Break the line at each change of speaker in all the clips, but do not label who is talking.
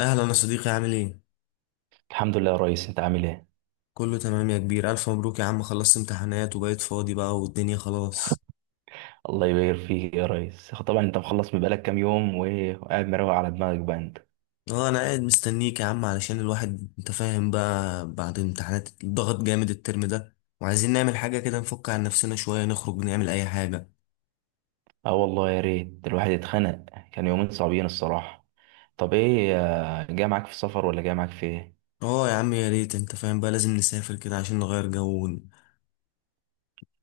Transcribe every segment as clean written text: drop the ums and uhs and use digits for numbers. اهلا يا صديقي، عامل ايه؟
الحمد لله يا ريس، انت عامل ايه؟
كله تمام يا كبير. الف مبروك يا عم، خلصت امتحانات وبقيت فاضي بقى والدنيا خلاص.
الله يبارك فيك يا ريس. طبعا انت مخلص من بقالك كام يوم وايه، وقاعد مروق على دماغك بقى انت.
اه انا قاعد مستنيك يا عم، علشان الواحد انت فاهم بقى، بعد امتحانات الضغط جامد الترم ده، وعايزين نعمل حاجه كده نفك عن نفسنا شويه، نخرج نعمل اي حاجه.
اه والله، يا ريت الواحد اتخنق. كان يومين صعبين الصراحه. طب ايه؟ جاي معاك في السفر ولا جاي معاك في ايه؟
اه يا عم يا ريت، انت فاهم بقى لازم نسافر كده عشان نغير جو،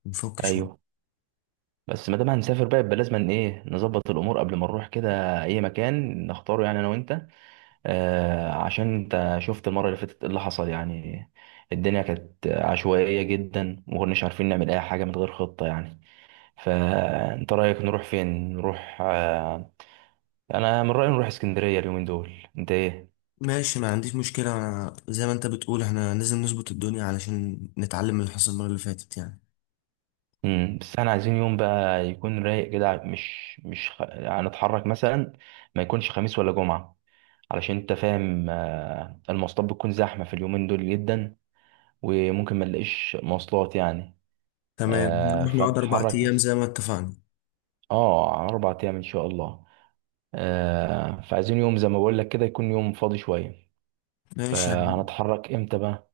ونفك شويه.
ايوه، بس ما دام هنسافر بقى يبقى لازم ايه، نظبط الامور قبل ما نروح كده اي مكان نختاره يعني انا وانت. عشان انت شفت المره اللي فاتت ايه اللي حصل يعني. الدنيا كانت عشوائيه جدا وما كناش عارفين نعمل اي حاجه من غير خطه يعني. فانت رايك نروح فين؟ نروح انا من رايي نروح اسكندريه اليومين دول. انت ايه؟
ماشي، ما عنديش مشكله، أنا زي ما انت بتقول احنا لازم نظبط الدنيا علشان نتعلم من اللي حصل المره اللي فاتت يعني.
بس احنا عايزين يوم بقى يكون رايق كده مش هنتحرك مثلا. ما يكونش خميس ولا جمعه. علشان انت فاهم، المواصلات بتكون زحمه في اليومين دول جدا. وممكن ما نلاقيش مواصلات يعني.
تمام، نروح نقعد اربع
فنتحرك
ايام
مثلا.
زي ما اتفقنا.
اه، على 4 ايام ان شاء الله. فعايزين يوم زي ما بقول لك كده يكون يوم فاضي شويه.
ماشي.
فهنتحرك امتى بقى؟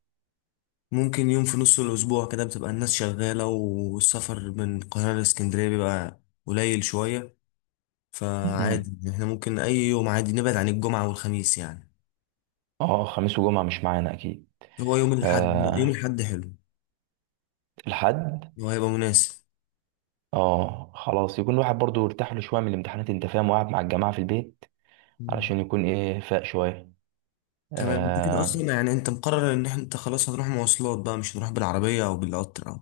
ممكن يوم في نص الأسبوع، كده بتبقى الناس شغالة والسفر من القاهرة لإسكندرية بيبقى قليل شوية، فعادي احنا ممكن أي يوم عادي، نبعد عن الجمعة والخميس يعني.
اه، خميس وجمعة مش معانا اكيد.
هو يوم الأحد، يوم
آه،
الأحد حلو.
الحد.
هو هيبقى مناسب.
اه، خلاص يكون الواحد برضو ارتاح له شوية من الامتحانات، انت فاهم، وقاعد مع الجماعة في البيت.
مم.
علشان يكون ايه فاق شوية.
تمام. انت كده أصلا
آه
يعني، انت مقرر إن احنا، انت خلاص هنروح مواصلات بقى، مش هنروح بالعربية أو بالقطر أو،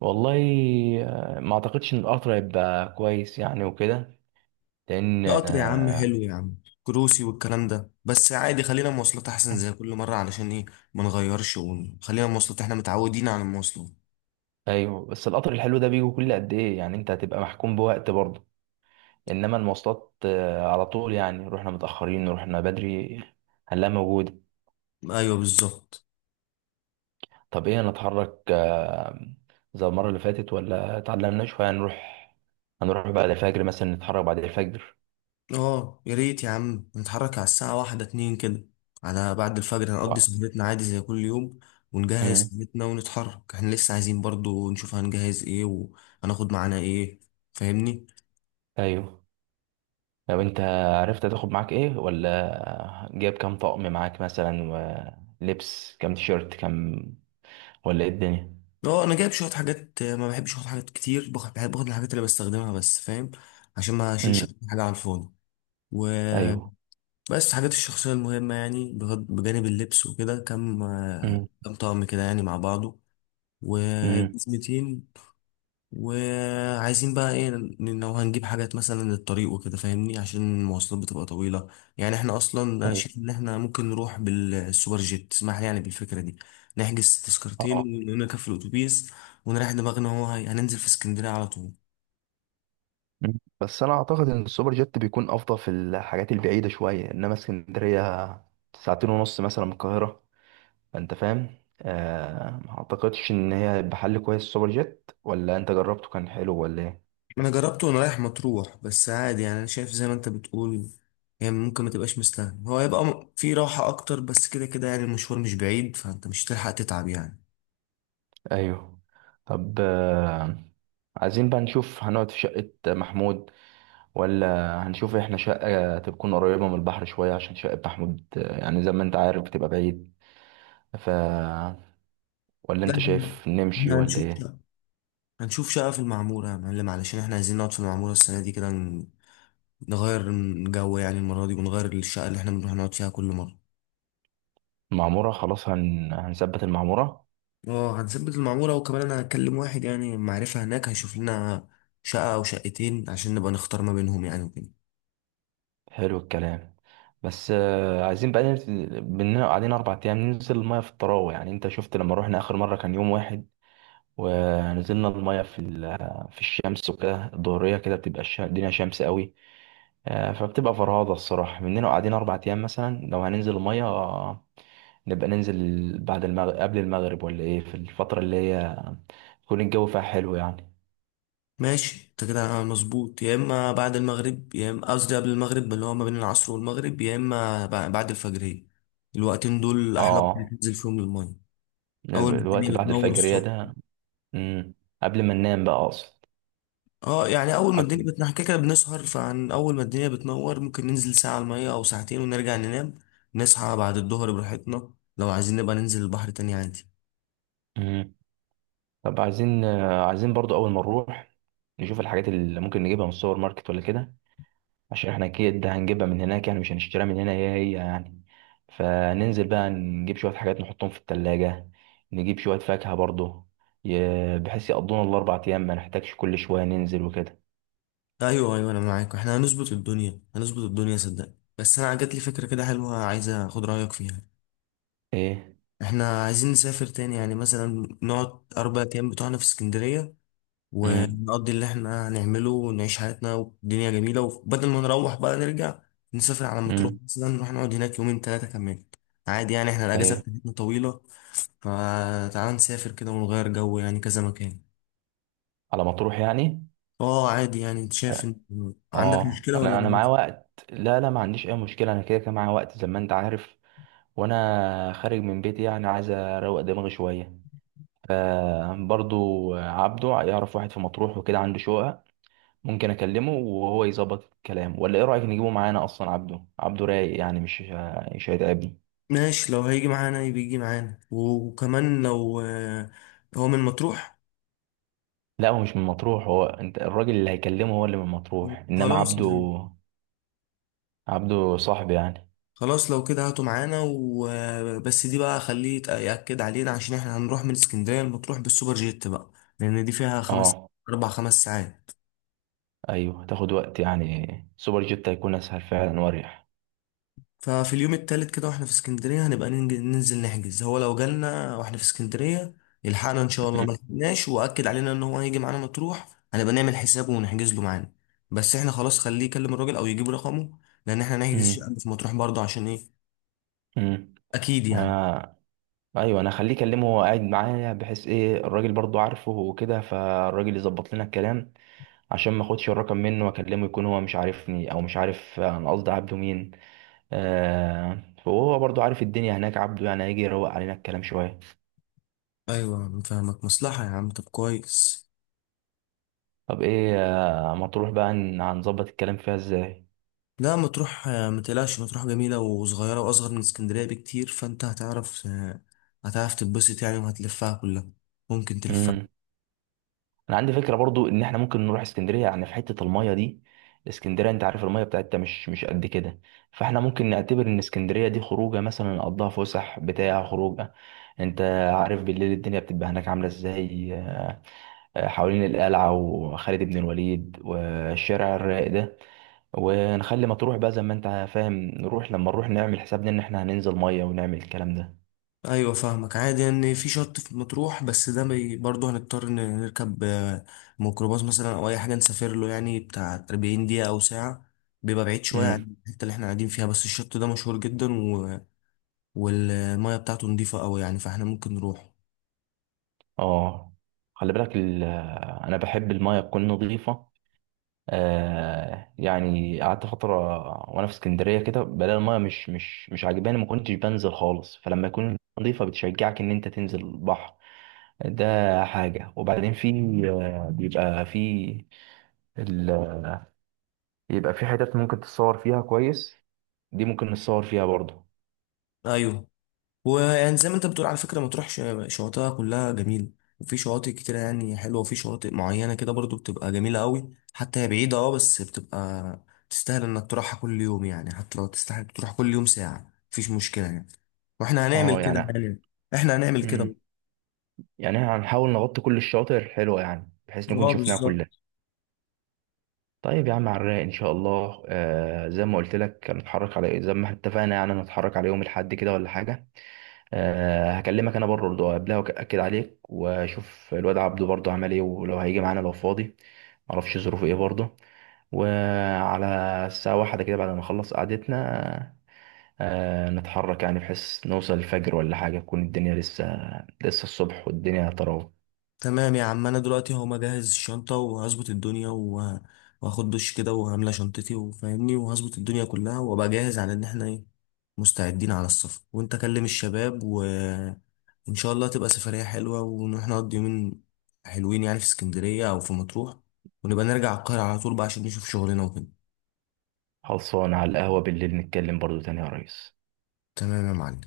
والله. ما اعتقدش ان القطر هيبقى كويس يعني وكده. لان
في قطر يا عم حلو يا عم، كروسي والكلام ده، بس عادي خلينا مواصلات أحسن زي كل مرة، علشان إيه ما نغيرش، ونخلينا مواصلات، احنا متعودين على المواصلات.
ايوه، بس القطر الحلو ده بيجي كل قد ايه يعني؟ انت هتبقى محكوم بوقت برضه. انما المواصلات على طول يعني، رحنا متأخرين رحنا بدري، هنلاقيها موجودة.
أيوه بالظبط.
طب ايه، نتحرك زي المرة اللي فاتت ولا اتعلمنا شوية؟ هنروح، هنروح بعد الفجر مثلا، نتحرك بعد الفجر.
اه يا ريت يا عم نتحرك على الساعة واحدة اتنين كده، على بعد الفجر، هنقضي
و...
سهرتنا عادي زي كل يوم، ونجهز
مم.
خدمتنا ونتحرك. احنا لسه عايزين برضو نشوف هنجهز ايه وهناخد معانا ايه، فاهمني.
ايوه. لو انت عرفت تاخد معاك ايه، ولا جايب كام طقم معاك مثلا، ولبس كام تيشيرت كام، ولا ايه الدنيا.
اه انا جايب شوية حاجات، ما بحبش اخد حاجات كتير، باخد، بحب اخد الحاجات اللي بستخدمها بس فاهم، عشان ما اشيلش
امم.
حاجة على الفاضي
ايوه.
وبس. حاجات الشخصية المهمة يعني، بجانب اللبس وكده، كم
امم،
كم طقم كده يعني مع بعضه. و،
امم.
وعايزين بقى ايه لو هنجيب حاجات مثلا للطريق وكده، فاهمني، عشان المواصلات بتبقى طويلة يعني. احنا اصلا انا
ايوه.
شايف ان احنا ممكن نروح بالسوبر جيت، اسمح لي يعني بالفكرة دي، نحجز تذكرتين
اه.
ونركب في الاتوبيس ونريح دماغنا. هو هننزل في اسكندرية على طول.
مم. بس انا اعتقد ان السوبر جيت بيكون افضل في الحاجات البعيدة شوية، انما اسكندرية ساعتين ونص مثلا من القاهرة. فانت فاهم. ما اعتقدش ان هي هيبقى حل كويس السوبر جيت، ولا انت جربته كان حلو ولا ايه؟
انا جربته وانا رايح مطروح، بس عادي يعني، انا شايف زي ما انت بتقول يعني، ممكن ما تبقاش مستاهل. هو يبقى في راحة اكتر، بس كده كده يعني المشوار مش بعيد، فانت مش هتلحق تتعب يعني.
ايوه. طب عايزين بقى نشوف هنقعد في شقة محمود، ولا هنشوف احنا شقة تكون قريبة من البحر شوية، عشان شقة محمود، يعني زي ما انت عارف بتبقى بعيد. ف ولا
لا
انت
احنا،
شايف نمشي
إحنا
ولا
هنشوف
ايه؟
هنشوف شقة في المعمورة يا معلم، علشان احنا عايزين نقعد في المعمورة السنة دي كده، نغير من جو يعني المرة دي، ونغير الشقة اللي احنا بنروح نقعد فيها كل مرة.
المعمورة خلاص، هنثبت المعمورة.
اه هنثبت المعمورة. وكمان انا هكلم واحد يعني معرفة هناك، هيشوف لنا شقة او شقتين، عشان نبقى نختار ما بينهم يعني وكده.
حلو الكلام. بس عايزين بقى ننزل، بننا قاعدين 4 ايام ننزل المايه في الطراوه، يعني انت شفت لما روحنا اخر مره كان يوم واحد، ونزلنا المايه في الشمس وكده، الظهريه كده بتبقى الدنيا شمس قوي. فبتبقى فرهاضه الصراحه، مننا قاعدين 4 ايام مثلا، لو هننزل المايه نبقى ننزل بعد المغرب، قبل المغرب، ولا ايه؟ في الفتره اللي هي يكون الجو فيها حلو يعني.
ماشي، انت كده مظبوط. يا اما بعد المغرب، يا اما قصدي قبل المغرب اللي هو ما بين العصر والمغرب، يا اما بعد الفجرية. الوقتين دول احلى وقت
اه،
تنزل فيهم للمية، اول ما الدنيا
الوقت بعد
بتنور
الفجريه
الصبح.
ده. مم، قبل ما ننام بقى اقصد.
اه يعني اول ما الدنيا
قبل.
بتنحكي كده، كده بنسهر، فعن اول ما الدنيا بتنور ممكن ننزل ساعة على المية او ساعتين، ونرجع ننام، نصحى بعد الظهر براحتنا، لو عايزين نبقى ننزل البحر تاني عادي.
مم. طب عايزين برضو اول ما نروح نشوف الحاجات اللي ممكن نجيبها من السوبر ماركت ولا كده. عشان احنا اكيد هنجيبها من هناك، يعني مش هنشتريها من هنا، هي هي يعني. فننزل بقى نجيب شوية حاجات نحطهم في التلاجة، نجيب شوية فاكهة برضو، بحيث يقضونا الاربع ايام، ما نحتاجش كل شوية ننزل وكده.
ايوه ايوه، انا معاك، احنا هنظبط الدنيا هنظبط الدنيا صدقني. بس انا جات لي فكرة كده حلوة، عايز اخد رأيك فيها.
ايه.
احنا عايزين نسافر تاني يعني، مثلا نقعد 4 ايام بتوعنا في اسكندرية،
امم.
ونقضي اللي احنا هنعمله ونعيش حياتنا والدنيا جميلة، وبدل ما نروح بقى نرجع، نسافر على مطروح
امم.
مثلا، نروح نقعد هناك يومين ثلاثة كمان، عادي يعني احنا الأجازة
طيب.
بتاعتنا طويلة، فتعال نسافر كده ونغير جو يعني، كذا مكان.
على ما تروح يعني.
اه عادي يعني، انت شايف ان عندك
اه،
مشكلة ولا
انا معايا
موجود؟
وقت. لا، لا، ما عنديش اي مشكلة. انا كده كده معايا وقت زي ما انت عارف. وانا خارج من بيتي يعني عايز اروق دماغي شويه. فبرضو عبده يعرف واحد في مطروح وكده عنده شقه. ممكن اكلمه وهو يظبط الكلام، ولا ايه رايك نجيبه معانا اصلا؟ عبده، عبده رايق يعني، مش هيتعبني.
ماشي، لو هيجي معانا يبقى يجي معانا، وكمان لو هو من مطروح.
لا، هو مش من مطروح. هو انت الراجل اللي هيكلمه هو اللي من مطروح، انما
خلاص
عبده،
يعني.
عبده صاحبي يعني.
خلاص لو كده هاتوا معانا، وبس دي بقى خليه يأكد علينا، عشان احنا هنروح من اسكندرية المطروح بالسوبر جيت بقى، لأن دي فيها خمس
اه.
أربع خمس ساعات
ايوه، تاخد وقت يعني. سوبر جيت هيكون اسهل فعلا واريح.
ففي اليوم التالت كده واحنا في اسكندرية، هنبقى ننزل نحجز. هو لو جالنا واحنا في اسكندرية يلحقنا إن شاء الله، ما لحقناش وأكد علينا إن هو هيجي معانا مطروح، هنبقى نعمل حسابه ونحجز له معانا. بس احنا خلاص خليه يكلم الراجل أو يجيب رقمه، لأن احنا نحجز
مم.
شقة في مطروح برضه، عشان إيه
مم.
أكيد يعني.
مم. ايوه، انا خليه يكلمه وهو قاعد معايا، بحيث ايه، الراجل برضو عارفه وكده، فالراجل يظبط لنا الكلام. عشان ما اخدش الرقم منه واكلمه يكون هو مش عارفني، او مش عارف انا قصدي عبده مين. فهو برضو عارف الدنيا هناك عبده، يعني هيجي يروق علينا الكلام شويه.
أيوه أنا فاهمك، مصلحة يا عم، طب كويس.
طب ايه، ما تروح بقى، هنظبط الكلام فيها ازاي؟
لا مطروح، متقلقش، مطروح جميلة وصغيرة وأصغر من اسكندرية بكتير، فأنت هتعرف، هتعرف تتبسط يعني، وهتلفها كلها، ممكن تلفها.
انا عندي فكره برضو ان احنا ممكن نروح اسكندريه، يعني في حته المايه دي. اسكندريه انت عارف المايه بتاعتها مش قد كده. فاحنا ممكن نعتبر ان اسكندريه دي خروجه، مثلا نقضيها فسح، بتاع خروجه. انت عارف بالليل الدنيا بتبقى هناك عامله ازاي. حوالين القلعه وخالد بن الوليد والشارع الرايق ده. ونخلي مطروح بقى زي ما انت فاهم، نروح لما نروح نعمل حسابنا ان احنا هننزل ميه ونعمل الكلام ده.
أيوة فاهمك، عادي إن في شط في مطروح، بس ده برضه هنضطر إن نركب، ميكروباص مثلا أو أي حاجة، نسافر له يعني بتاع 40 دقيقة أو ساعة، بيبقى بعيد شوية
امم.
عن الحتة اللي احنا قاعدين فيها، بس الشط ده مشهور جدا و، والمية بتاعته نضيفة أوي يعني، فاحنا ممكن نروح.
اه، خلي بالك انا بحب المايه تكون نظيفه. يعني قعدت فترة وأنا في اسكندرية كده بلاقي المية مش عاجباني. ما كنتش بنزل خالص. فلما يكون نظيفة بتشجعك إن أنت تنزل البحر. ده حاجة، وبعدين في بيبقى في ال... بيبقى في حتت ممكن تتصور فيها كويس. دي ممكن نتصور فيها برضه.
أيوة ويعني زي ما انت بتقول، على فكرة مطروح شواطئها كلها جميلة، وفي شواطئ كتيرة يعني حلوة، وفي شواطئ معينة كده برضو بتبقى جميلة قوي، حتى هي بعيدة اه بس بتبقى تستاهل انك تروحها كل يوم يعني، حتى لو تستاهل تروح كل يوم ساعة مفيش مشكلة يعني. واحنا هنعمل
اه،
كده
يعني،
يعني، احنا هنعمل كده.
مم. يعني إحنا هنحاول نغطي كل الشواطئ الحلوة يعني بحيث نكون
اه
شفناها كلها.
بالظبط.
طيب يا عم، على الرايق ان شاء الله. زي ما قلت لك، هنتحرك على إيه، زي ما اتفقنا يعني، نتحرك على يوم الاحد كده ولا حاجة؟ أه، هكلمك انا بره برضه قبلها واكد عليك، واشوف الواد عبده برضه عمل ايه، ولو هيجي معانا لو فاضي، معرفش ظروفه ايه برضه. وعلى الساعة واحدة كده بعد ما نخلص قعدتنا أه نتحرك، يعني بحيث نوصل الفجر ولا حاجة تكون الدنيا لسه الصبح والدنيا تراوح.
تمام يا عم، انا دلوقتي هو مجهز الشنطه وهظبط الدنيا وهاخد دش كده، وهملى شنطتي وفاهمني، وهظبط الدنيا كلها، وابقى جاهز على ان احنا ايه، مستعدين على السفر. وانت كلم الشباب، وان شاء الله تبقى سفريه حلوه، ونروح نقضي يومين حلوين يعني في اسكندريه او في مطروح، ونبقى نرجع القاهره على طول بقى عشان نشوف شغلنا وكده.
خلصانة على القهوة بالليل نتكلم برضه تاني يا ريس.
تمام يا معلم.